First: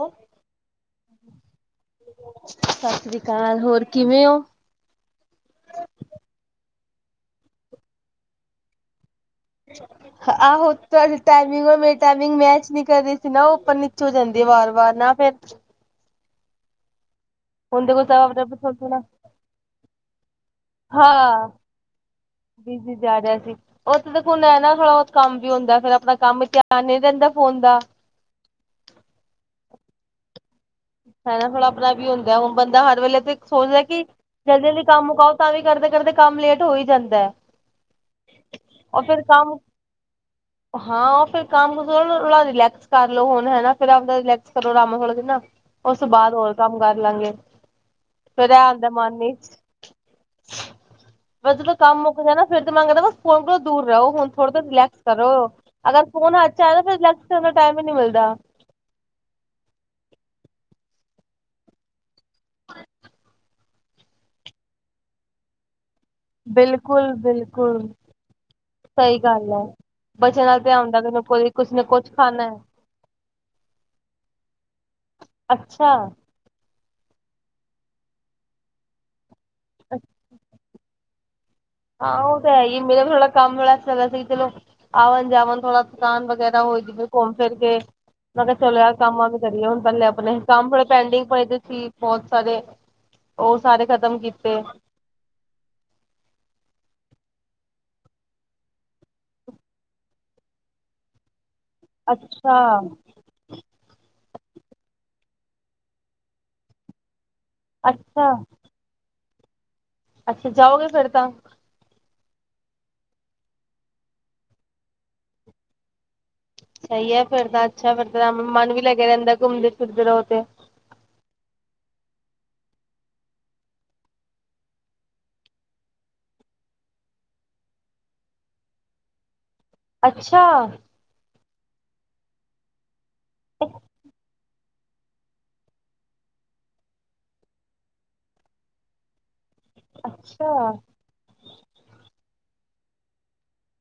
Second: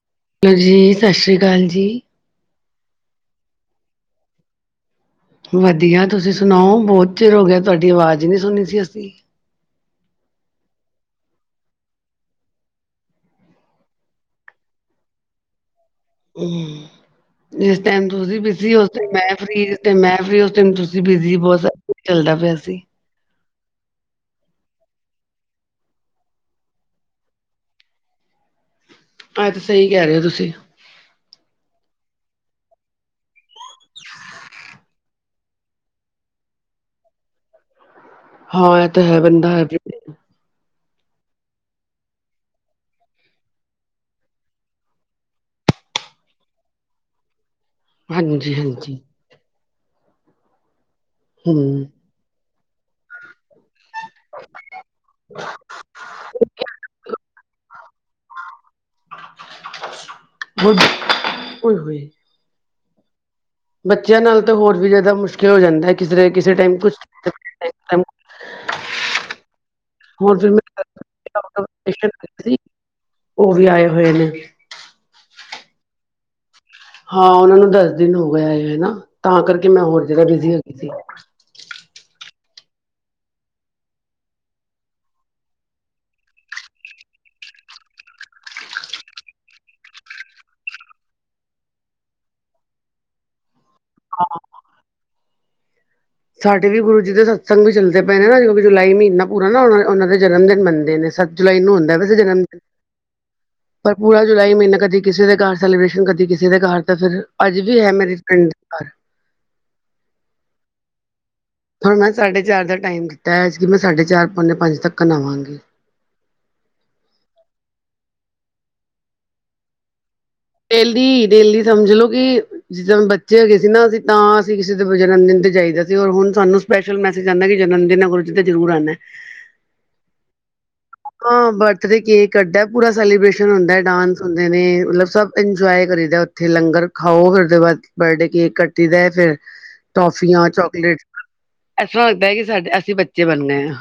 ਸਤਿ ਹੈਲੋ ਜੀ। ਸਤਿ ਸ੍ਰੀ ਅਕਾਲ ਜੀ। ਸਤਿ ਸ੍ਰੀ ਅਕਾਲ ਹੋਰ ਕਿਵੇਂ ਹੋ? ਵਧੀਆ। ਤੁਸੀਂ ਸੁਣਾਓ ਬਹੁਤ ਚਿਰ ਹੋ ਗਿਆ ਤੁਹਾਡੀ ਆਵਾਜ਼ ਨਹੀਂ ਸੁਣੀ ਸੀ ਅਸੀਂ [inaudible] ਆਹੋ ਤੁਹਾਡੀ ਟਾਈਮਿੰਗ ਹੋਰ ਮੇਰੀ ਟਾਈਮਿੰਗ ਮੈਚ ਨੀ ਕਰ ਰਹੀ ਸੀ ਨਾ, ਉਹ ਉੱਪਰ ਨੀਚੋਂ ਹੋ ਜਾਂਦੀ ਵਾਰ ਵਾਰ ਨਾ ਫਿਰ ਹੂ ਜਿਸ ਹੁਣ ਦੇਖੋ ਟਾਈਮ ਸਭ ਤੁਸੀਂ ਆਪਣਾ ਥੋੜਾ ਬਿਜ਼ੀ, ਉਸ ਥੋੜਾ ਟਾਈਮ ਮੈਂ ਫ੍ਰੀ, ਜਿਸ ਟਾਈਮ ਮੈਂ ਫ੍ਰੀ ਉਸ ਟਾਈਮ ਤੁਸੀਂ ਬਿਜ਼ੀ ਹਾਂ ਬਹੁਤ ਚੱਲਦਾ ਪਿਆ ਸੀ। ਬਿਜੀ ਜਾ ਰਿਹਾ ਸੀ। ਉਥੇ ਹੁਣ ਹੈ ਨਾ ਥੋੜਾ ਬਹੁਤਾ ਕੰਮ ਵੀ ਹੁੰਦਾ, ਫੇਰ ਆਪਣਾ ਕੰਮ ਵੀ ਹੁੰਦਾ ਧਿਆਨ ਨਹੀਂ ਰਹਿੰਦਾ ਫੋਨ ਦਾ। ਆ ਤੇ ਸਹੀ ਕਹਿ ਰਹੇ ਹੋ ਤੁਸੀਂ? ਹੈ ਨਾ ਥੋੜ੍ਹਾ ਪਰਾ ਵੀ ਹੁੰਦਾ ਹੁਣ ਬੰਦਾ ਹਰ ਵੇਲੇ ਤੇ ਸੋਚਦਾ ਕਿ ਜਲਦੀ ਜਲਦੀ ਕੰਮ ਮੁਕਾਓ ਤਾਂ ਵੀ ਕਰਦੇ ਕਰਦੇ ਕੰਮ ਲੇਟ ਹੋ ਹੀ ਜਾਂਦਾ। [inaudible] ਇਹ ਤਾਂ ਔਰ ਹੈ ਫਿਰ ਬੰਦਾ ਕੰਮ ਹੈ। [inaudible] ਹਾਂ ਫਿਰ ਕੰਮ ਨੂੰ ਥੋੜਾ ਰਿਲੈਕਸ ਕਰ ਲੋ ਹੁਣ ਹੈਨਾ, ਫਿਰ ਰਿਲੈਕਸ ਕਰੋ ਆਰਾਮ ਥੋੜ੍ਹਾ ਜਿਨ੍ਹਾਂ ਉਸ ਤੋਂ ਬਾਦ ਹੋਰ ਕੰਮ ਕਰ ਲਾਂਗੇ ਫਿਰ ਹਾਂਜੀ ਇਹ ਆਉਂਦਾ ਹਾਂਜੀ ਮਨ ਵਿੱਚ ਪਰ ਜਦੋ ਹਮ ਕੰਮ ਮੁੱਕਦਾ ਨਾ ਫਿਰ ਤੇ ਮੰਗਦਾ ਵ ਹੁਣ ਥੋੜਾ ਦੂਰ ਰਹੋ। ਹੁਣ ਥੋੜਾ ਦੇਰ ਰਿਲੈਕਸ ਕਰੋ। ਅਗਰ ਫੋਨ ਹੱਥ ਚ ਆ, ਤਾਂ ਫਿਰ ਰਿਲੈਕਸ ਦਾ ਟਾਈਮ ਹੀ ਨਹੀਂ ਮਿਲਦਾ। ਉ ਉਏ ਹੋਏ ਬੱਚਿਆਂ ਨਾਲ ਤਾਂ ਹੋਰ ਵੀ ਜ਼ਿਆਦਾ ਮੁਸ਼ਕਿਲ ਹੋ ਜਾਂਦਾ ਹੈ, ਕਿਧਰੇ ਕਿਸੇ ਟਾਈਮ ਕੁਛ ਬਿਲਕੁਲ ਕਿਸੇ ਬਿਲਕੁਲ ਟਾਈਮ ਕੁਛ ਸਹੀ ਗੱਲ ਹੈ। ਹੋਰ ਬੱਚਿਆਂ ਫਿਰ ਨਾਲ ਐਵੇ ਮੈਂ ਹੁੰਦਾ ਕੋਈ ਕੁਛ ਨਾ ਕੁਛ ਖਾਣਾ ਹੈ। ਉਹ ਵੀ ਆਏ ਹੋਏ ਨੇ ਅੱਛਾ। ਹਾਂ ਉਹਨਾਂ ਨੂੰ ਦਸ ਦਿਨ ਹੋ ਗਏ ਆਏ ਹੋਏ ਨਾ, ਤਾਂ ਕਰਕੇ ਮੈਂ ਹੋਰ ਜਯਾਦਾ ਬਿਜੀ ਹੋ ਗਈ ਸੀ। ਹਾਂ ਉਹ ਤੇ ਹੈ ਈ ਹੈ। ਮੇਰਾ ਥੋੜਾ ਕੰਮ ਵਾਲਾ ਚੱਲਦਾ ਸੀ ਚਲੋ ਆਵਨ ਜਾਵਨ ਥੋੜਾ ਥਕਾਨ ਵਗੈਰਾ ਹੋਏ ਜਿਵੇ ਘੁੰਮ ਫਿਰ ਕੇ। ਮੈਂ ਕਿਹਾ ਚਲੋ ਯਾਰ ਕੰਮਾਂ ਕਰੀਏ ਹੁਣ ਪਹਿੱਲੇ ਅਪਣੇ ਕੰਮ ਥੋੜੇ ਪੈਂਡਿੰਗ ਪਏ ਸੀਂ ਬਹੁਤ ਸਾਰੇ। [inaudible] ਉਹ ਸਾਰੇ ਖ਼ਤਮ ਕੀਤੇ। ਸਾਡੇ ਵੀ ਗੁਰੂ ਜੀ ਦੇ ਸਤਸੰਗ ਵੀ ਚੱਲਦੇ ਪਏ ਨੇ ਨਾ ਜੋ ਜੁਲਾਈ ਮਹੀਨਾ ਪੂਰਾ ਨਾ ਉਹਨਾਂ ਦੇ ਜਨਮ ਮੰਨਦੇ ਨੇ। ਜੁਲਾਈ ਨੂੰ ਹੁੰਦਾ ਵੈਸੇ ਜਨਮ ਅੱਛਾ ਦਿਨ। ਪਰ ਪੂਰਾ ਜੁਲਾਈ ਮਹੀਨਾ ਕਦੀ ਕਿਸੇ ਦੇ ਘਰ ਸੈਲੀਬ੍ਰੇਸ਼ਨ ਕਦੀ ਕਿਸੇ ਦੇ ਘਰ ਤਾਂ ਫਿਰ। ਅੱਜ ਵੀ ਹੈ ਮੇਰੀ ਅੱਛਾ ਫ੍ਰੈਂਡ ਦੇ ਘਰ। ਅੱਛਾ ਜਾਓਗੇ ਫੇਰ ਤਾਂ। ਹੁਣ ਮੈਂ ਸਾਢੇ ਚਾਰ ਦਾ ਟਾਈਮ ਕੀਤਾ ਐਤਕੀ ਮੈਂ ਸਾਢੇ ਚਾਰ ਪੌਨੇ ਪੰਜ ਤੱਕ ਆਵਾਂਗੀ। ਸਹੀ ਹੈ ਫਿਰਦਾ ਅੱਛਾ ਫਿਰਦਾ ਮਨ ਵੀ ਲੱਗਿਆ ਰਹਿੰਦਾ ਘੁੰਮਦੇ ਫਿਰਦੇ ਰਹੋ ਤੇ। ਡੇਲੀ ਡੇਲੀ ਸਮਝ ਲਓ ਕਿ। ਜਿੱਦਨ ਬੱਚੇ ਹੋਗੇਏ ਸੀ ਨਾ ਅਸੀਂ ਤਾਂ ਅਸੀਂ ਕਿਸੇ ਦੇ ਜਨਮਦਿਨ ਜਾਈਦਾ ਸੀ ਔਰ ਹੁਣ ਸਾਨੂੰ। ਸਪੈਸ਼ਲ ਮੈਸੇਜ ਆਂਦਾ ਕਿ ਜਨਮ ਦਿਨ ਹੈ ਗੁਰੂ ਜੀ ਦਾ ਜ਼ਰੂਰ ਆਣਾ। ਅੱਛਾ। ਹਾਂ ਬਰਥਡੇ ਕੇਕ ਕੱਟਦਾ ਪੂਰਾ ਸੈਲੀਬ੍ਰੇਸ਼ਨ ਹੁੰਦਾ ਡਾਂਸ ਹੁੰਦਾ। ਮਤਲਬ ਸਭ ਇੰਜੋਏ ਕਰੀ ਦਾ ਉੱਥੇ ਲੰਗਰ ਖਾਓ ਫਿਰ ਉਹਦੇ ਬਾਅਦ ਬਰਡੇ ਕੇਕ ਕੱਟੀ ਦਾ ਫਿਰ। ਟੋਫੀਆਂ ਅੱਛਾ ਚੋਕਲੇਟ ਐ ਸਾਡੇ ਹੀ ਅਸੀਂ ਬੱਚੇ ਬਣ ਗਏ ਆਂ।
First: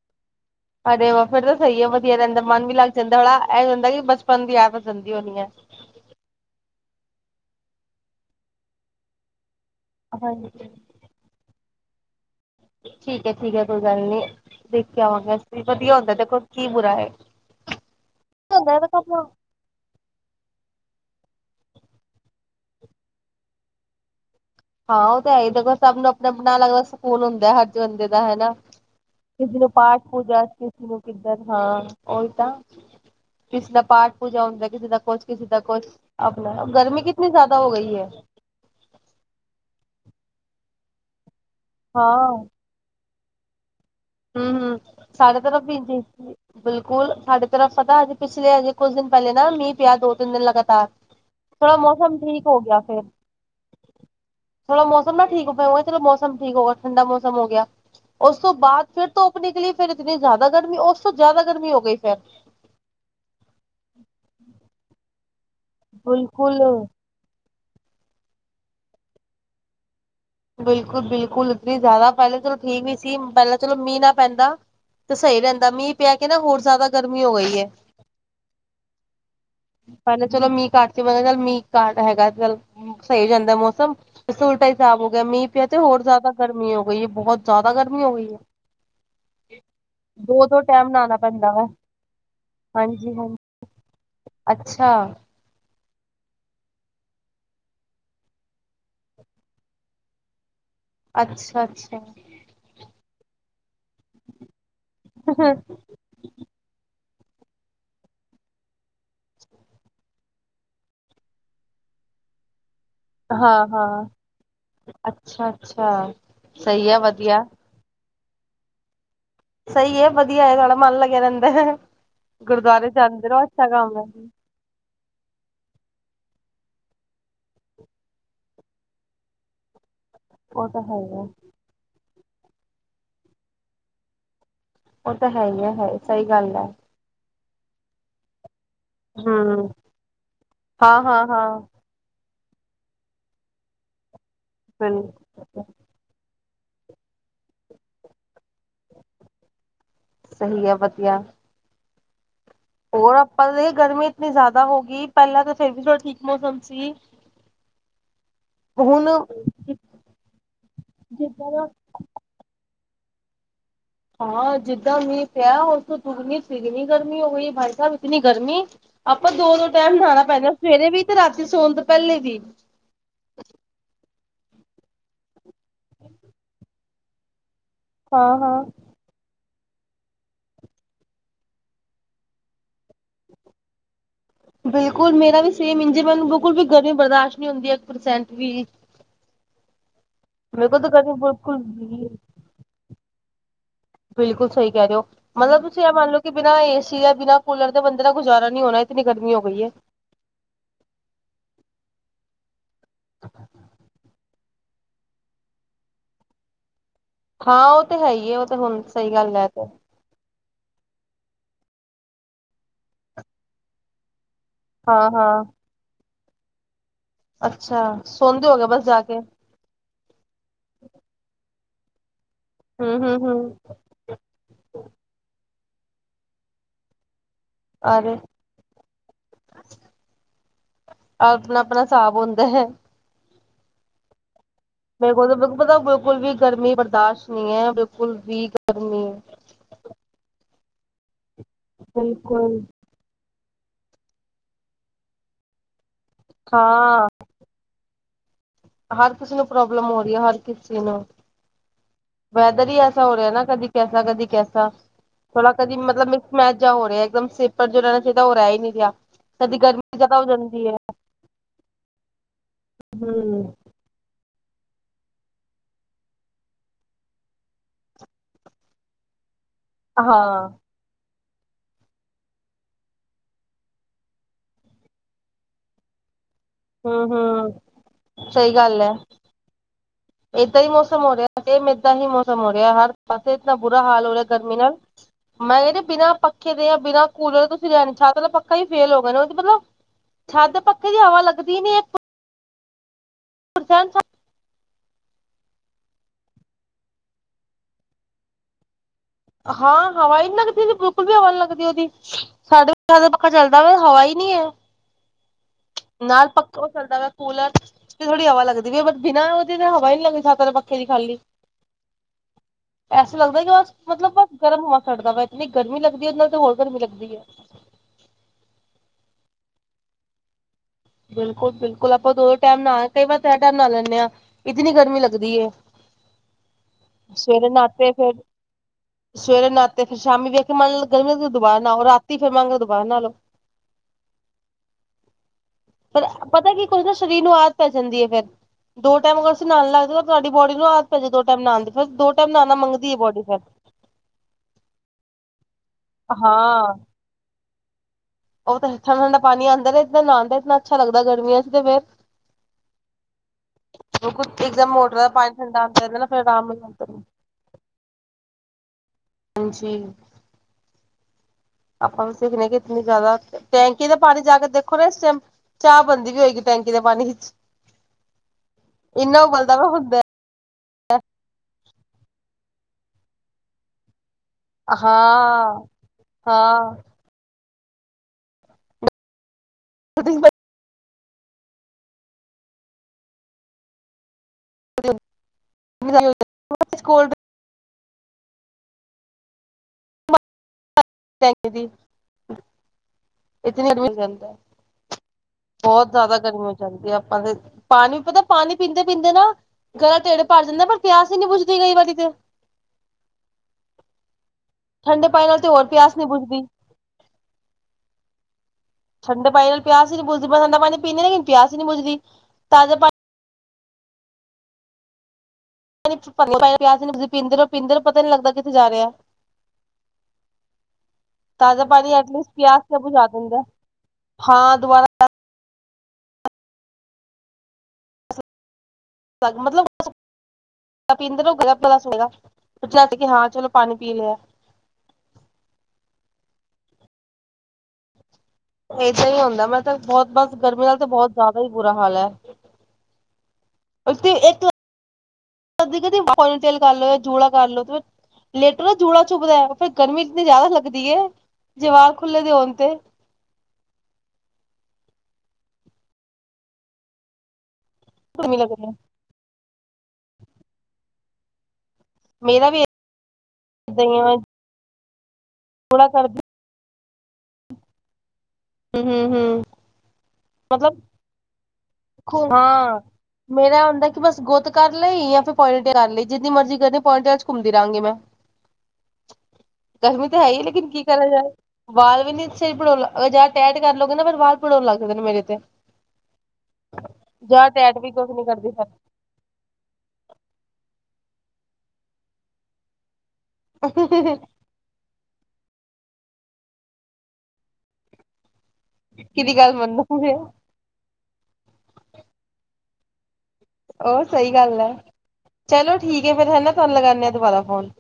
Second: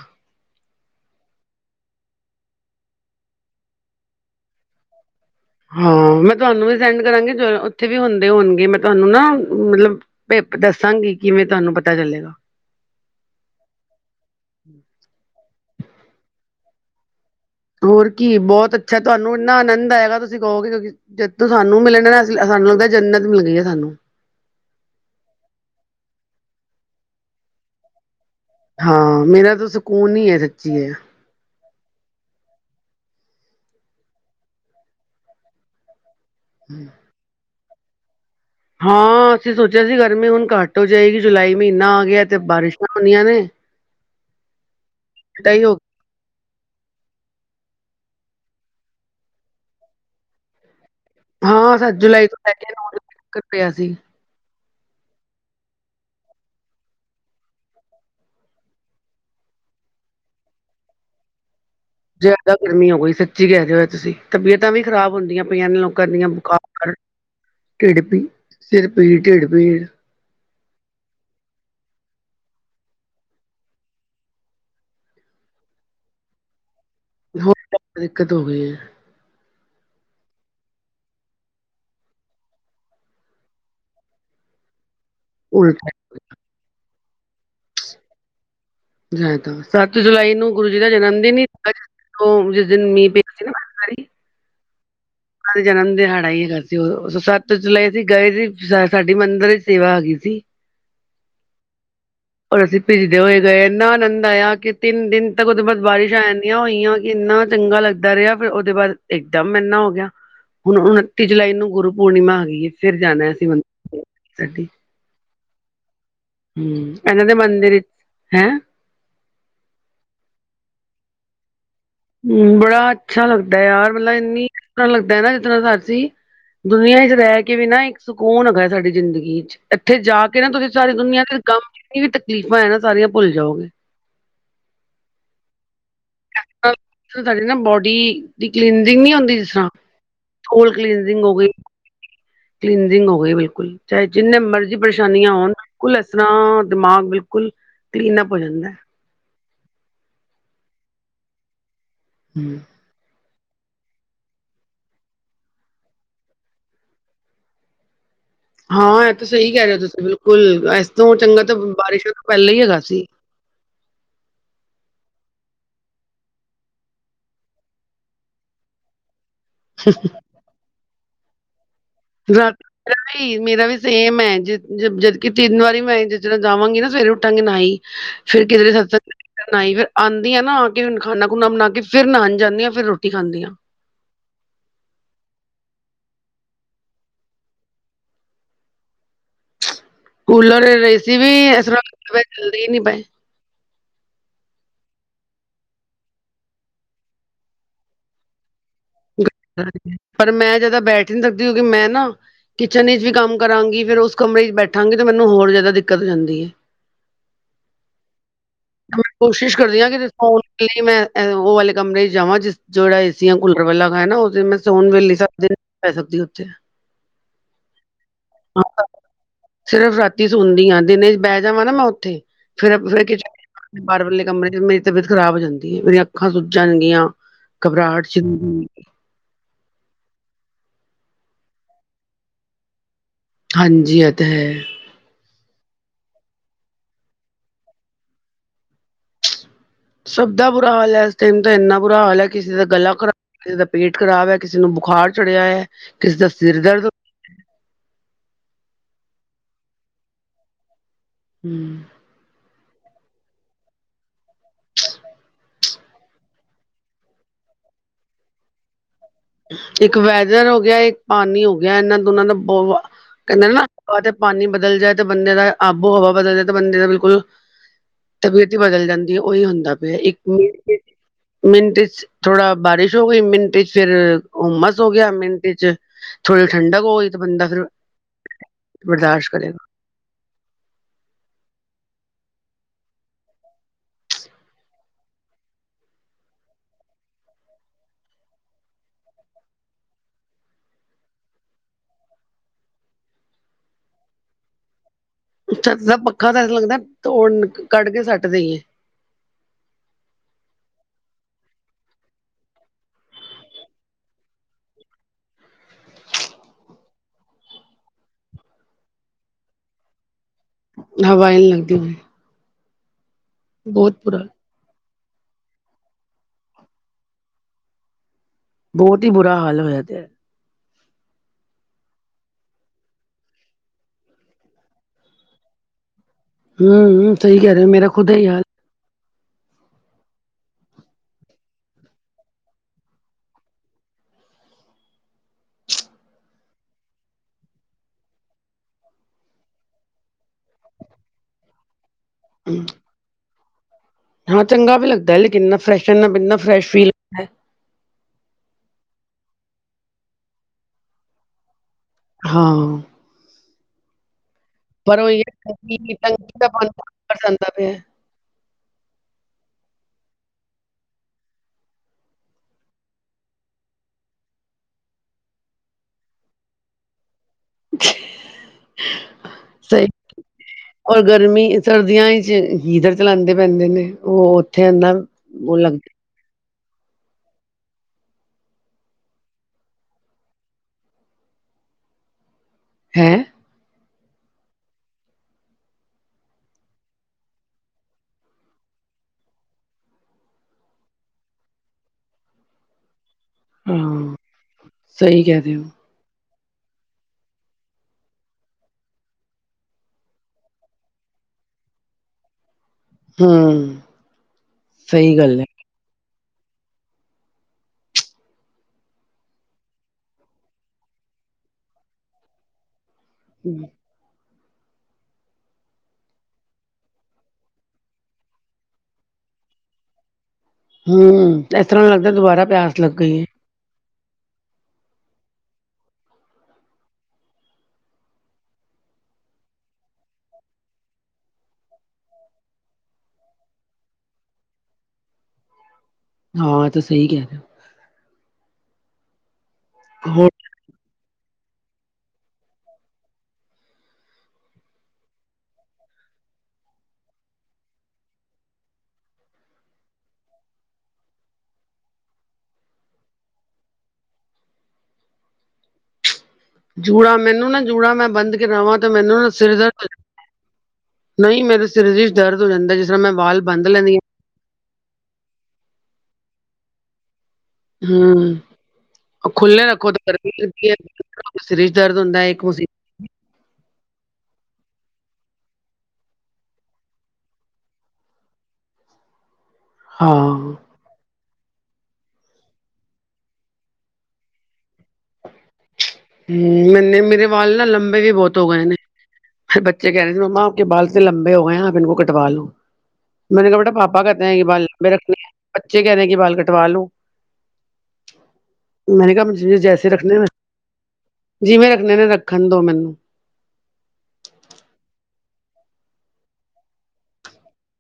ਅਰੇ ਫੇਰ ਤਾਂ ਸਹੀ ਹੈ ਵਧੀਆ ਰਹਿੰਦਾ ਮਨ ਵੀ ਲੱਗ ਜਾਂਦਾ ਬੜਾ ਇਹ ਹੁੰਦਾ ਕਿ ਬਚਪਨ ਦੀ ਆ ਆਦਤ ਹੁੰਦੀ ਹੋਣੀ ਹੈ। ਹਾਂ ਮੈਂ ਤੁਹਾਨੂੰ ਵੀ ਸੈਂਡ ਕਰਾਂਗੀ ਉੱਥੇ ਵੀ ਹੁੰਦੇ ਹੋਣਗੇ ਮੈਂ ਤੁਹਾਨੂੰ ਨਾ ਮਤਲਬ। ਤੇ ਹਾਂਜੀ ਦੱਸਾਂਗੀ ਕਿਵੇਂ ਤੁਹਾਨੂੰ ਪਤਾ ਚਲੇਗਾ। ਠੀਕ ਐ ਠੀਕ ਐ ਕੋਈ ਗੱਲ ਨੀ ਦੇਖ ਕੇ ਆਵਾਂਗੇ ਅਸੀਂ ਵਧੀਆ ਹੁੰਦਾ ਦੇਖੋ ਕੀ ਬੁਰਾ ਐ। ਹੋਰ ਕੀ ਬਹੁਤ ਅੱਛਾ ਤੁਹਾਨੂੰ। ਇੰਨਾ ਆਨੰਦ ਆਏਗਾ ਤੁਸੀਂ ਕਹੋਗੇ ਕਿਉਂਕਿ ਜੇਤੋਂ ਸਾਨੂੰ ਮਿਲਣਣਾ ਨਾ ਸਾਨੂੰ ਲੱਗਦਾ ਜਨਤ ਮਿਲ ਗਈ ਐ। ਸਾਨੂੰ। ਹਾਂ ਉਹ ਤਾਂ ਹੈ ਹੀ ਦੇਖ ਸਭ ਨੂੰ ਆਪਣਾ-ਆਪਣਾ ਅਲਗ-ਅਲੱਗ ਸਕੂਨ ਹੁੰਦਾ ਐ ਹਰਜ ਬੰਦੇ ਦਾ ਹਨਾ। ਹਾਂ ਕਿਸ ਮੇਰਾ ਤਾਂ ਦਿਨ ਪਾਠ ਸਕੂਨ ਹੀ ਹੈ ਪੂਜਾ ਕਿਸ ਸੱਚੀ ਹੈ ਦਿਨ ਕਿਸ। ਹਾਂ ਉਹੀ ਤਾਂ ਕਿਸੇ ਦਾ ਪਾਠ ਪੂਜਾ ਹੁੰਦਾ ਕਿਸੇ ਦਾ ਕੁਛ ਕਿਸੇ ਦਾ ਕੁਛ। ਆਪਣਾ ਗਰਮੀ ਕਿਤਨੀ ਜ਼ਿਆਦਾ ਹੋ ਗਈ ਐ। ਹਾਂ ਅਸੀਂ ਸੋਚਿਆ ਸੀ ਗਰਮੀ ਹੁਣ ਘੱਟ ਹੋ ਜਾਏਗੀ ਜੁਲਾਈ ਮਹੀਨਾ ਆ ਗਿਆ ਹਾਂ ਤੇ ਬਾਰਿਸ਼ਾਂ ਹੁੰਦੀਆਂ ਨੇ। ਹਮ-ਹਮ ਸਾਡੇ ਉਲਟਾ ਹੀ ਤਰਫ ਹੋ ਇੰਝੀ। ਬਿਲਕੁਲ ਸਾਡੇ ਤਰਫ ਪਤਾ ਅਜੇ ਪਿਛਲੇ ਹਜੇ ਕੁੱਝ ਦਿਨ ਪਹਿਲੇ ਨਾ ਮੀਂਹ ਪਿਆ ਦੋ ਤਿੰਨ ਦਿਨ ਲਗਾਤਾਰ। ਹਾਂ ਥੋੜਾ ਸੱਤ ਮੌਸਮ ਜੁਲਾਈ ਤੋਂ ਠੀਕ ਲੈ ਹੋ ਕੇ ਗਿਆ ਨੌ ਫਿਰ। ਜੁਲਾਈ ਤੱਕ ਪਿਆ ਸੀ ਥੋੜ੍ਹਾ ਮੌਸਮ ਨਾ ਠੀਕ ਮੌਸਮ ਠੀਕ ਗਿਆ ਠੰਡਾ ਮੌਸਮ ਹੋ ਗਿਆ ਉਸ ਤੋ ਬਾਅਦ। ਫਿਰ ਧੁੱਪ ਨਿਕਲੀ ਫਿਰ ਇਤਨੀ ਜ਼ਿਆਦਾ ਗਰਮੀ ਉਸ ਤੋਂ ਜ਼ਿਆਦਾ ਗਰਮੀ ਹੋ ਗਈ ਫਿਰ। ਗਰਮੀ ਹੋ ਗਈ ਸੱਚੀ ਕਹਿ ਰਹੇ ਐ ਤੁਸੀਂ ਤਬੀਅਤਾਂ ਵੀ ਖਰਾਬ ਹੁੰਦੀਆਂ। ਹੋਈਆਂ ਲੋਕਾਂ ਦੀਆਂ ਬੁਖਾਰ ਬਿਲਕੁਲ ਕਾਰਨ ਢਿੱੜ ਪੀੜ ਸਿਰ ਪੀੜ ਢਿੱੜ ਪੀੜ। ਬਿਲਕੁਲ-ਬਿਲਕੁਲ ਉਧਰ ਜ਼ਿਆਦਾ ਪਹਿਲਾਂ ਚਲੋ ਠੀਕ ਵੀ ਸੀ ਪਹਿਲਾਂ ਚਲੋ ਮੀਂਹ ਨਾ ਪੈਂਦਾ। ਤੇ ਸਹੀ ਰਹਿੰਦਾ ਮੀਂਹ ਪਿਆ ਕੇ ਨਾ ਹੋਰ ਜ਼ਿਆਦਾ ਗਰਮੀ ਹੋ ਹੋਰ ਗਈ ਐ। ਜ਼ਿਆਦਾ ਦਿੱਕਤ ਹੋ [inaudible] ਪਹਿਲਾਂ ਚਲੋ ਮੀਂ ਕਰਕੇ [inaudible] ਪ ਗੱਲ ਮੀਂਹੱਟ ਹੈਗਾ। ਅੱਜ ਗੱਲ ਸਹੀ ਰਹਿੰਦਾ ਮੌਸਮ ਤੇ ਉਲਟਾ ਹੀ ਸਾਬ। ਜਦ ਮੀਂਹ ਪਿਆ ਤੇ ਉਲਟਾ ਹੋਰ ਜ਼ਿਆਦਾ ਗਰਮੀ ਹੋ ਗਈ ਐ ਬਹੁਤ ਜ਼ਿਆਦਾ ਗਰਮੀ ਹੋ ਗਈ ਐ। ਸੱਤ ਜੁਲਾਈ ਨੂੰ ਗੁਰੂ ਜੀ ਟਾਈਮ ਦਾ ਨਹਾਣਾ ਜਨਮ ਦਿਨ ਹੀ। ਪੈਂਦਾ ਵਾ ਉਹ ਜਿਸ ਦਿਨ ਮੀਂਹ ਹਾਂਜੀ ਪਿਆ ਹਾਂਜੀ ਸੀ। ਅੱਛਾ। ਉਹਨਾਂ ਦੇ ਜਨਮ ਦਿਹਾੜਾ ਹੀ ਹੇਗਾ ਸੀ, ਉਹ ਸੱਤ ਜੁਲਾਈ ਅਸੀਂ ਗਏ ਸੀ ਸਾਡੀ ਮੰਦਰ ਵਿੱਚ ਸੇਵਾ ਆਗੀ ਸੀ। ਅੱਛਾ-ਅੱਛਾ‌। ਔਰ ਅਸੀਂ ਭਿੱਜਦੇ ਹੋਏ ਗਏ, ਇੰਨਾ ਅਨੰਦ ਆਇਆ ਕਿ ਤਿੰਨ ਦਿਨ ਤੱਕ ਉਹਦੇ ਬਾਅਦ ਬਾਰਿਸ਼ ਆਏ ਹੋਈਆਂ ਕਿ ਇੰਨਾ ਚੰਗਾ ਲੱਗਦਾ ਰਿਹਾ, ਫਿਰ ਉਹਦੇ ਬਾਅਦ ਇੱਕਦਮ ਮ ਇੰਨਾ ਹੋਗਿਆ। ਹੁਣ, ਉਨੱਤੀ ਜੁਲਾਈ ਨੂੰ ਗੁਰੂ ਪੋਰਣੀਮਾ ਆਗੀ ਏ। ਫਿਰ ਜਾਣਾ ਅਸੀਂ ਮੰਦਰ ਹਾਂ-ਹਾਂ, ਸਾਡੀ ਅੱਛਾ-ਅੱਛਾ। ਹੂੰ, ਇਹਨਾਂ ਦੇ ਮੰਦਿਰ ਈਚ, ਹੈਂ। ਸਹੀ ਏ, ਵਧੀਆ ਥੋੜਾ ਮਨ ਲੱਗਿਆ ਰਹਿੰਦਾ। ਹੂੰ, ਬੜਾ ਗੁਰਦੁਆਰੇ ਅੱਛਾ ਜਾਂਦੇ ਰਹੋ ਲੱਗਦਾ ਯਾਰ, ਕੰਮ ਹੈ ਮਤਲਬ ਇੰਨੀ ਤਰ੍ਹਾਂ ਲੱਗਦਾ ਨਾ ਜਿਸ ਤਰਾ ਅਸੀ ਦੁਨੀਆਂ'ਚ ਰਹਿਕੇ ਵੀ ਨਾ ਇੱਕ ਸਕੂਨ ਹੈਗਾ ਸਾਡੀ ਜ਼ਿੰਦਗੀ'ਚ ਇੱਥੇ ਜਾ ਕੇਰਾਂ ਉਹ ਤੁਸੀਂ ਤਾਂ ਸਾਰੀ ਹੈ ਹੀ ਹੈ ਦੁਨੀਆਂ'ਚ ਗਮ, ਜਿਤਨੀ ਵੀ ਤਕਲੀਫ਼ਾਂ ਐ ਨਾ ਸਾਰੀਆਂ ਭੁੱਲ ਜਾਓਗੇ। ਉਹ ਤਾ ਹੈਗਾ ਹੈ, ਸਹੀ ਗੱਲ ਐ। ਤੁਹਾਡੀ ਨਾ ਬੋਡੀ ਦੀ ਕਲੀਨਜਿੰਗ ਨੀ ਹੁੰਦੀ ਜਿਸ ਹਮ ਤਰ੍ਹਾਂ, ਸਕੋਲ ਹਾਂ ਕਲੀਨਜਿੰਗ ਹਾਂ ਹੋ ਹਾਂ ਗਈ। ਕਲੀੰਜਿਗ ਹੋ ਗਈ ਬਿਲਕੁਲ, ਚਾਹੇ ਜਿੰਨੇ ਮਰਜ਼ੀ ਪਰੇਸ਼ਾਨੀਆਂ ਹੋਣ ਬਿਲਕੁਲ ਬਿਲਕੁਲ ਐਸ ਰਾਂ ਦਿਮਾਗ ਬਿਲਕੁਲ, ਕਲੀਨ ਅੱਪ ਹੋ ਜਾਂਦੈ। ਸਹੀ ਐ ਵਧੀਆ। ਹੂੰ ਹੋਰ ਆਪਾਂ ਗਰਮੀ ਇਤਨੀ ਜ਼ਿਆਦਾ ਹੋਗੀ, ਪਹਿਲਾਂ ਤਾਂ ਫੇਰ ਵੀ ਥੋੜਾ ਠੀਕ ਮੌਸਮ ਸੀ। [inaudible] ਹਾਂ, ਹੁਣ ਐ ਤਾਂ ਸਹੀ ਕਹਿ ਰਹੇ ਓ ਤੁਸੀਂ ਬਿਲਕੁਲ, ਐਸ ਤੋਂ ਚੰਗਾ ਜਿੱਦਾਂ ਤਾਂ ਦਾ ਬਾਰਿਸ਼ਾ ਤੋਂ ਪਹਿਲਾਂ ਹੀ ਹੈਗਾ ਸੀ। ਹਾਂ, ਜਿੱਦਾਂ ਮੀਂਹ ਪਿਆ, ਉਸ ਤੋਂ ਦੁਗਨੀ-ਤਿਗਨੀ ਗਰਮੀ ਹੋ ਗਈ, ਭਾਈ ਸਾਹਿਬ ਇਤਨੀ ਗਰਮੀ। ਆਪਾਂ ਦੋ-ਦੋ ਟਾਈਮ ਨ੍ਹਾਣਾ ਪੈਂਦਾ, ਸਵੇਰੇ ਤੇ ਰਾਤੀ ਸੋਣ ਤੋ [unintelligible] ਵੀ ਮੇਰਾ ਵੀ ਸੇਮ ਐ, ਜ-ਜਬ-ਜ ਕਿ ਤਿੰਨ ਵਾਰੀ ਮੈਂ ਜਿਸ ਤਰ੍ਹਾਂ ਜਾਵਾਂਗੀ ਨਾ ਸਵੇਰੇ ਉੱਠਾਂਗੀ ਨਹਾਈ, ਹਾਂ ਫੇਰ ਹਾਂ ਕਿਧਰੇ ਸਤ ਨਾਈ ਫਿਰ ਆਂਦੀ ਆ ਨਾ, ਆਕੇ ਹੁਣ ਖਾਂਣਾ-ਖੁਣਾ ਬਣਾਕੇ ਫਿਰ ਨਹਾਣ ਜਾਂਨੀ ਆ, ਫਿਰ ਰ੍ਹੋਟੀ ਖਾਂਦੀ ਆਂ। ਬਿਲਕੁਲ ਮੇਰਾ ਵੀ ਸੇਮ ਇੰਝ ਮੈਨੂੰ ਬਿਲਕੁਲ ਵੀ ਗਰਮੀ ਬਰਦਾਸ਼ਤ ਨਹੀਂ ਹੁੰਦੀ ਇੱਕ ਪਰਸੈਂਟ ਵੀ। ਕੂਲਰ ਮੇਰੇ ਕੋਲ ਔਰ ਤਾਂ ਗਰਮੀ ਏਸੀ ਵੀ ਬਿਲਕੁਲ ਏਸ ਰਾ ਵੀ [unintelligible] ਚਲਦੇ ਈ ਨੀ ਪਏ। ਬਿਲਕੁਲ ਸਹੀ ਕਹਿ ਰਹੇ ਓ, ਮਤਲਬ ਤੁਸੀਂ ਇਹ ਮੰਨਲੋ, ਕਿ ਬਿਨਾਂ ਏਸੀ, ਬਿਨਾਂ ਕੂਲਰ ਦੇ ਬੰਦੇ ਦਾ ਗੁਜ਼ਾਰਾ ਨੀ ਹੋਣਾ। ਕਿਤਨੀ ਗਰਮੀ ਹੋ ਗਈ। ਹੈ ਪਰ ਮੈਂ ਜਾਦਾ ਬੈਠ ਨੀ ਸਕਦੀ, ਕਿਉਂ ਕੀ ਮੈਂ ਨਾ ਕਿਚਨ 'ਚ ਵੀ ਕੰਮ ਕਰਾਂਗੀ, ਫਿਰ ਉਸ ਕਮਰੇ 'ਚ ਬੈਠਾਂਗੀ ਤੇ ਮੈਨੂੰ ਹੋਰ ਜਾਦਾ ਦਿੱਕਤ ਜਾਂਦੀ ਏ। ਹਾਂ ਉਹ ਤੇ ਹੈਹੀ ਏ, ਉਹ ਤੇ ਹੁਣ ਸਹੀ ਗੱਲ ਐ। ਜਾ ਕਿਤੇ ਸਕੂਲ ਲਈ ਮੈਂ ਉਹ ਵਾਲੇ ਕਮਰੇ 'ਚ ਜਾਵਾਂ, ਜਿਸ-ਜਿਹੜਾ ਏਸੀ ਯਾ ਕੂਲਰ ਵਾਲਾ ਲਗਾ ਐ ਨਾ, ਉਹਦੇ ਮੈਂ ਸੌਣ ਹਾਂ ਵੇਲੀ [unintelligible] ਹਾਂ ਸ-ਪੈ ਸਕਦੀ ਉੱਥੇ। ਅੱਛਾ, ਸੋਂਦੇ ਹੋਗੇ ਬਸ ਹਾਂ ਜਾਕੇ? ਸਿਰਫ ਰਾਂਤੀ ਸੋਂਦੀ ਆਂ, ਦਿਨੇ ਬਹਿ ਜਾਵਾਂ ਨਾ ਮੈਂ ਉੱਥੇ, ਹੂੰ ਫਿਰ-ਫਿਰ ਹੂੰ ਕਿਚ ਹੂੰ ਬਾਹਰ ਵਿਲੇ ਕਮਰੇ'ਚ ਮੇਰੀ ਤਬੀਅਤ ਖਰਾਬ ਹੋ ਜਾਂਦੀ, ਮੇਰੀਆਂ ਅੱਖਾਂ ਸੁੱਜ ਜਾਣ ਗੀਆ। ਘਬਰਾਹਟ ਸ਼ਿੜੁਗੀ। ਅਪਨਾ-ਆਪਨਾ ਸ੍ਹਾਬ ਹੁੰਦੈ। ਹਾਂਜੀ, ਇਹ ਤ ਹੈ। ਮੇਰੇ ਕੋਲ ਬ-ਪਤਾ ਬਿਲਕੁਲ ਵੀ ਗਰਮੀ ਬਰਦਾਸ਼ਤ ਨਹੀਂ ਏ, ਬਿਲਕੁਲ ਵੀ, ਗਰਮੀ। ਸਭ ਦਾ ਬੁਰਾ ਹਾਲ ਐ, ਇਸ ਟਾਈਮ ਤਾ ਇੰਨਾ ਬੁਰਾ ਹਾਲ ਹੈ, ਕਿਸੇ ਬਿਲਕੁਲ ਦਾ ਗਲਾ ਖਰਾਬ ਕਿਸੇ ਦਾ ਪੇਟ ਖ਼ਰਾਬ ਐ, ਕਿਸੇ ਨੂੰ ਬੁਖਾਰ ਚੜਿਆ ਐ, ਕਿਸੇ ਦਾ ਸਿਰ ਦਰਦ। ਹਾਂ ਹਰ ਕਿਸੇ ਨੂੰ ਪ੍ਰੋਬਲਮ ਹੋ ਰਹੀ ਐ, ਹਰ ਕਿਸੀ ਨੂੰ। ਹੂੰ। ਵੈਦਰ ਈ ਐਸਾ ਹੋ ਰੇਆ ਨਾ, ਕਦੀ ਕੈਸਾ, ਕਦੀ ਕੈਸਾ। ਥੋੜਾ ਕਦੀ ਮਤਲਬ ਮਿਕਸ-ਮੈਚ ਜਾ ਹੋ ਰਿਆ, ਇੱਕਦਮ ਸਿੰਪਲ ਜੋ ਰੇਨਾ ਚਾਈਦਾ ਓਹ ਰੈ ਈ ਨੀ ਗਿਆ। ਇੱਕ ਵੈਦਰ ਹੋ ਗਿਆ, ਇੱਕ ਪਾਨੀ ਹੋ ਗਿਆ। ਏਨਾ ਦੋਨਾਂ ਦਾ ਬਵਾ ਹਮ ਕੈਂਦੇ ਨਾ ਆ ਤੇ ਪਾਨੀ ਬਦਲ ਜਾਏ ਤੇ ਬੰਦੇ ਦਾ ਆਬੋ-ਹਵਾ ਬਦਲ ਜਾਏ ਤੇ ਬੰਦੇ ਦਾ ਬਿਲਕੁਲ ਤਬੀਅਤ ਈ ਬਦਲ ਜਾਂਦੀ ਐ, ੳਈ ਹੁੰਦਾ। ਫਿਰ ਇੱਕ ਹਾਂ ਮਿੰਟ, ਮਿੰਟ ਚ ਥੋੜਾ ਬਾਰਿਸ਼ ਹੋ ਗਈ ਮਿੰਟ ਚ ਫਿਰ ਹੁੰਮਸ ਹੋ ਗਿਆ ਮਿੰਟ ਚ ਥੋੜੀ ਠੰਡਕ ਹੋ ਗਈ ਹਮ ਤਾਂ ਬੰਦਾ ਹਮ ਫਿਰ ਸਹੀ ਗੱਲ ਹੈ ਬਰਦਾਸ਼ ਕਰੇਗਾ। ਏਦਾਂ ਹੀ ਮੌਸਮ ਹੋ ਰਿਹਾ, ਸੇਮ ਏਦਾਂ ਹੀ ਮੌਸਮ ਹੋ ਰਿਹਾ ਹਰ ਪਾਸੇ ਇਤਨਾ ਬੁਰਾ ਹਾਲ ਹੋ ਰਿਹਾ ਗਰਮੀ ਨਾਲ ਮੈਂ ਕੈ ਰੀ ਬਿਨਾ ਪੱਖੇ ਦੇ, ਬਿਨਾ ਕੂਲਰ ਦੇ ਤੁਸੀ ਰੈ ਨਈ ਸਕਦੇ, ਪੱਖੇ ਵੀ ਫੇਲ ਹੋਗੇ ਨੇ ੳਦੇ ਮਤਲਬ ਛੱਤ ਦੇ ਪੱਖੇ ਦੀ ਹਵਾ ਲੱਗਦੀ ਨੀ ਐ [unintelligible] ੳਚਾ ਪੱਖਾ ਤਾਂ ਏਂਜ ਲਗਦਾ ਤੋੜ, ਕਢ ਕੇ ਸਟ ਦੇਈਏ। ਹਾਂ, ਹਵਾ ਈ ਨੀ ਲਗਦੀ ਬਿਲਕੁਲ ਵੀ ਹਵਾ ਨੀ ਲਗਦੀ ੳਦੀ। ਸਾਡੇ ਠਾਂ ਤੇ ਪੱਖਾ ਚੱਲਦਾ ਵੇ ਹਵਾ ਈ ਨੀ ਹੈ। ਨਾਲ ਪਖਾ ਚੱਲਦਾ ਵੇ ਕੂਲਰ ਤੇ ਥੋੜੀ ਹਵਾ ਲੱਗਦੀ ਏ, ਬਿਨਾ ੳਦੇ ਤੇ ਹਵਾ ਈ ਨੀ ਲਗਦੀ ਛੱਤ ਆਲੇ ਪੱਖ ਪਖੇ ਦੀ ਖਾਲੀ, ਹਵਾਏ ਨੀ ਏਸਾ ਲਗਦਾ ਕਿ ਬਸ ਬੋਤ ਮਤਲਬ ਬੁਰਾ ਬਸ ਗਰਮ ਹਵਾ ਛੱਡਦਾ ਪੇਂਦਾ, ਇਤਨੀ ਗਰਮੀ ਲੱਗਦੀ ੳਦੇ ਨਾਲ ਤੇ ਹੋਰ ਗਰਮੀ ਲਗਦੀ ਐ। ਬੋਤ ਈ ਬੁਰਾ ਹਾਲ ਹੋਏਆ ਦਾ। ਬਿਲਕੁਲ-ਬਿਲਕੁਲ, ਆਪਾਂ ਦੋ ਟਾਈਮ ਨਾਹ ਕਈ ਵਾਰ ਤੈ੍ ਟਾਈਮ ਨਾਹ ਲੈਂਨੇ ਆਂ। ਇਤਨੀ ਗਰਮੀ ਲਗਦੀ ਐ। ਹੂੰ ਹੂੰ, ਸਈ ਕੈ ਰਏ, ਮੇਰਾ ਖੁਦ ਫਿਰ ਏਹੀ ਹਾਲ ਸਵੇਰੇ ਨਾਤੇ ਫਿਰ ਸ਼ਾਮੀ ਵੇਖ ਕੇ ਮੰਨ ਲੋ ਗਰਮੀ ਲਗੇ ਦੁਬਾਰਾ ਨਾੳ ਔਰ ਰਾਤੀ ਫੇਰ ਮਨ ਕਰੇ ਦੁਬਾਰਾ ਨਾ ਲੋ। ਪਰ ਪਤਾ ਕੀ ਕੁੱਝ ਨਾ ਸਰੀਰ ਨੂੰ ਆਦਤ ਪੈ ਜਾਂਦੀ ਐ ਫੇਰ। ਦੋ ਟਾਈਮ ਅਗਰ ਅਸੀ ਨਾਣ ਲੱਗ ਜੋ ਨਾ ਤੁਹਾਡੀ ਬੋਡੀ ਨੂੰ ਆਦਤ ਪੈ ਜਾਂਦੀ ਏ ਦੋ ਟਾਈਮ ਨਾਣ ਦੀ ਫਿਰ ਦੋ ਟਾਈਮ ਨਾਣਾ ਮੰਗਦੀ ਏ ਬੋਡੀ ਫੇਰ। ਹਾਂ ਚੰਗਾ ਵੀ ਲੱਗਦਾ ਲੇਕਿਨ ਏਨਾ ਫਰੈਸ਼ ਹਾਂ। ਹੈ ੳਹ ਤਾਂ ਠੰਡਾ-ਠੰਡਾ ਪਾਨੀ ਆਂਦਾ ਏਦਾਂ ਨਾਣ ਦਾ ਇਤਨਾ ਅੱਛਾ ਲਗਦਾ ਗਰਮੀਆਂ ਚ ਤੇ ਫੇਰ ਹਾਂ। ਜੋ ਕੁਝ ਇੱਕਦਮ ਮੋਟਰ ਪਰ ਦਾ ੳਈ ਐ ਪਾਣੀ ਨਾ ਠੰਡਾ ਆਂਦਾ ਟੰਕੀ ਰਹਿੰਦਾ ਨਾ ਫਿਰ ਦਾ ਆਰਾਮ ਨਾਲ ਪਾਨੀ ਨਹਾਤੇ ਰਹੋ। ਆਂਦਾ ਜਾਂਦਾ ਪੇਆ। ਹਾਂਜੀ। ਆਪਾਂ ਵੀ ਸਿੱਖਣੇ ਕਿ ਇਤਨੀ ਜਿਆਦਾ ਟੈਂਕੀ ਦਾ ਪਾਨੀ ਜਾ ਕੇ ਦੇਖੋ ਨਾ ਇਸ ਟਾਈਮ ਚਾਅ ਬਨਦੀ ਪਈ ਹੋਏਗੀ ਟੈਂਕੀ ਦੇ ਪਾਨੀ ਵਿੱਚ, ਏਨਾ ਉਬਲਦਾ ਪੇਆ ਸਹੀ ਹੁੰਦਾ। ਔਰ ਗਰਮੀ ਸਰਦੀਆਂ ਚ ਹੀਟਰ ਚਲਾਂਦੇ ਪੈਂਦੇ ਨੇ, ਹੋਰ ਹਾਂ [unintelligible] ਹਾਂ। [unintelligible] ਹੇਂ? [unintelligible] ਟੈਂਕੀ ਦੀ ਇਤਨੀ ਗਰਮੀ ਹੋ ਹੂੰ, ਜਾਂਦਾ ਹੈ ਸਹੀ ਕਹਿ ਰਹਿ ਬਹੁਤ ਜ਼ਿਆਦਾ ਗਰਮੀ ਹੋ ਜਾਂਦੀ ਏ, ਆਪਾਂ ਦੇ ਪਾਣੀ ਪਤਾ ਪਾਣੀ ਪੀਂਦੇ- ਪੀਂਦੇ ਨਾ ਗਲਾ ਤੇੇੜੇ ਭਰ ਜਾਂਦਾ ਪਰ ਪਿਆਸ ਹੀ ਨਈ ਬੁਜਦੀ ਕਈ ਵਾਰੀ ਤੇ ਹੂੰ ਠੰਡੇ ਸਹੀ ਪਾਣੀ ਨਾਲ ਗੱਲ ਹੈ। ਤੇ ਹੋਰ ਪਿਆਸ ਨੀ ਬੁਜਦੀ। ਠੰਡੇ ਪਾਣੀ ਪਿਆਸ ਹੀ ਨੀ ਬੁਜਦੀ ਬ ਠੰਡਾ ਪਾਣੀ ਪੀਂਦੇ ਨੀ ਪਿਆਸ ਨੀ ਬੁਜਦੀ ਤਾਜ਼ਾ ਪਾਣੀ ਹੂੰ [unintelligible] ਭਰਨੇ ਆ ਪਰ ਪਿਆਸ ਈ ਨੀ ਭੁਜਦੀ, ਪੀਂਦੇ ਰਹੋ ਪੀਂਦੇ ਰਹੋ ਪਤਾ ਨੀ ਲੱਗਦਾ ਕਿਥੇ ਜਾ ਰਿਹਾ। ਹੂੰ ਤਾਜ਼ਾ ਇਸ ਤਰ੍ਹਾਂ ਪਾਣੀ ਲੱਗਦਾ ਐਟਲੀਸਟ ਦੁਬਾਰਾ ਪਿਆਸ ਤਾ ਲੱਗ ਬੁਝਾ ਗਈ ਹੈ ਦਿੰਦਾ, ਹਾਂ ਦੁਬਾਰਾ [unintelligible] ਮਤਲਬ ਸਭ ਪੀਂਦੇ ਰਹੋ ਗੱਲਾ-ਗੂਲਾ [unintelligible] ਹੋਏ ਗਾ, ਝਟ ਕੇ ਹਾ, ਚਲੋ ਪਾਣੀ ਪੀ ਲਿਆ। ਹਾਂ ਤੂ ਸਹੀ ਕਹਿ ਰਿਹਾ। ਏਦਾਂ ਈ ਹੁੰਦਾ ਮੈਂ ਤਾਂ ਬਹੁਤ ਹੋ। ਬਸ ਗਰਮੀ ਚ ਤੇ ਬਹੁਤ ਜ਼ਿਆਦਾ ਹੀ ਬੁਰਾ ਹਾਲ ਐ, [unintelligible] ਕਦੀ ਕਦੀ ਪੋਨੀ ਟੇਲ ਕਰ ਲੈ, ਜੂੜਾ ਕਰ ਲੌ ਤੁ ਲੇਟੇ ਰੋ ਜੂੜਾ ਚੁਭਦਾ ਐ, ਫਿਰ ਗਰਮੀ ਇਤਨੀ ਜ਼ਿਆਦਾ ਲੱਗਦੀ ਏ ਜੇ ਵਾਲ ਖੁੱਲੇ ਜੇ ਹੋਣ ਤੇ ਜੂੜਾ ਮੈਨੂੰ ਨਾ ਜੂੜਾ ਮੈਂ ਬੰਦ ਗਰਮੀ ਲੱਗਦੀ ਹੈ ਕਰਾਵਾਂ ਤੇ ਮੈਨੂੰ ਨਾ ਸਿਰ ਦਰਦ ਹੋ ਜਾਦਾ ਨਈ ਮੇਰੇ ਸਿਰ 'ਚ' ਦਰਦ ਹੋ ਮੇਰਾ ਵੀ ਜਾਂਦਾ ਜਿਸ ਤਰ੍ਹਾਂ ਮੈਂ ਵਾਲ ਬੰਦ ਲੈਂਦੀ ਅ ਥੋੜ੍ਹਾ ਕਰਦੀ। ਹੂੰ, ਹੂੰ ਹੂੰ ਹੂੰ ਖੁੱਲੇ ਰੱਖੋ ਤੇ ਗਰਮੀ ਲੱਗਦੀ ਏ [unintelligible] ਦਰਦ ਹੁੰਦਾ ਹੈ ਖੋਲਾ ਇੱਕ ਮੁਸੀ ਮੇਰਾ ਹੁੰਦਾ ਕਿ ਬਸ ਗੁਤ ਕਰ ਲਈ ਜਾਂ ਫਿਰ ਪੁਆਇੰਟ ਕਰ ਲਈ ਜਿੰਨੀ ਮਰਜ਼ੀ ਕਰਦੇ ਪੁਆਇੰਟ 'ਚ' ਘੁੰਮਦੀ ਰਹਾਂਗੀ ਮੈਂ [inaudible] ਗਰਮੀ ਹਾਂ ਤਾਂ ਹੈ ਹੀ ਲੇਕਿਨ ਕੀ ਤ ਵਾਲ ਵੀ ਨੀ ਸ, ਪੜਾਲਾ ਅ ਜੇ ਟੈਟ ਕਰ ਲੋਉਗੇ ਨਾ ਫਿਰ ਵਾਲ ਭੁਰਨ ਲੱਗਦੇ ਨੇ ਮੇਰੇ ਤੇ ਹੂ, ਮੈਨੇ ਮੇਰੇ ਜਾ ਵਾਲ ਨਾ ਟੈਟ ਲੰਬੇ ਕੁਛ ਵੀ ਨੀ ਬਹੁਤ ਹੋ ਕਰਦੀ ਗਏ ਨੇ ਫਿਰ ਬੱਚੇ ਕਹਿਗੇ ਮੰਮਾ ਆਪ ਕੇ ਵਾਲ ਤੇ ਲੰਬੇ ਹੋ ਗਏ ਹੈ, ਆਪ ਇਨ ਕੋ ਕਟਵਾ ਲੋ। ਮੈਨੇ ਕਹਾ ਬੇਟਾ ਪਾਪ ਕਹਿ ਫਿਰ ਤੇ ਹੈ ਕਿ ਬਾਲ ਲੰਬੇ ਰੱਖਣੇ ਐ, ਬੱਚੇ ਕਹਿ ਰਹੇ ਕਿ ਬਾਲ ਕਟਵਾ ਲੋ। ਮੈ ਨੇ ਕਹਾ ਕਿਹਦੀ ਗੱਲ ਜਿਵੇ ਜੈਸੇ ਮੰਨੂਗੇ ਰੱਖਣੇ ਨ, ਜਿਵੇਂ ਰੱਖਣੇ ਨੇ ਮੈਨੂੰ ਰੱਖਣ ਦੋ ਮੈਨੂੰ ਓ ਸਹੀ ਗੱਲ ਐ, ਚਲੋ ਠੀਕ ਏ ਫੇਰ ਹਨਾ ਤੁਆਨੂੰ ਲਗਾਨੇ ਆ ਦੁਬਾਰਾ ਫੋਨ।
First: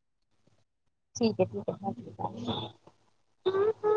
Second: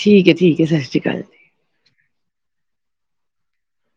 ਠੀਕ ਏ, ਠੀਕ ਏ ਸਸ ਰੀ ਕਾਲ ਜੀ। [inaudible]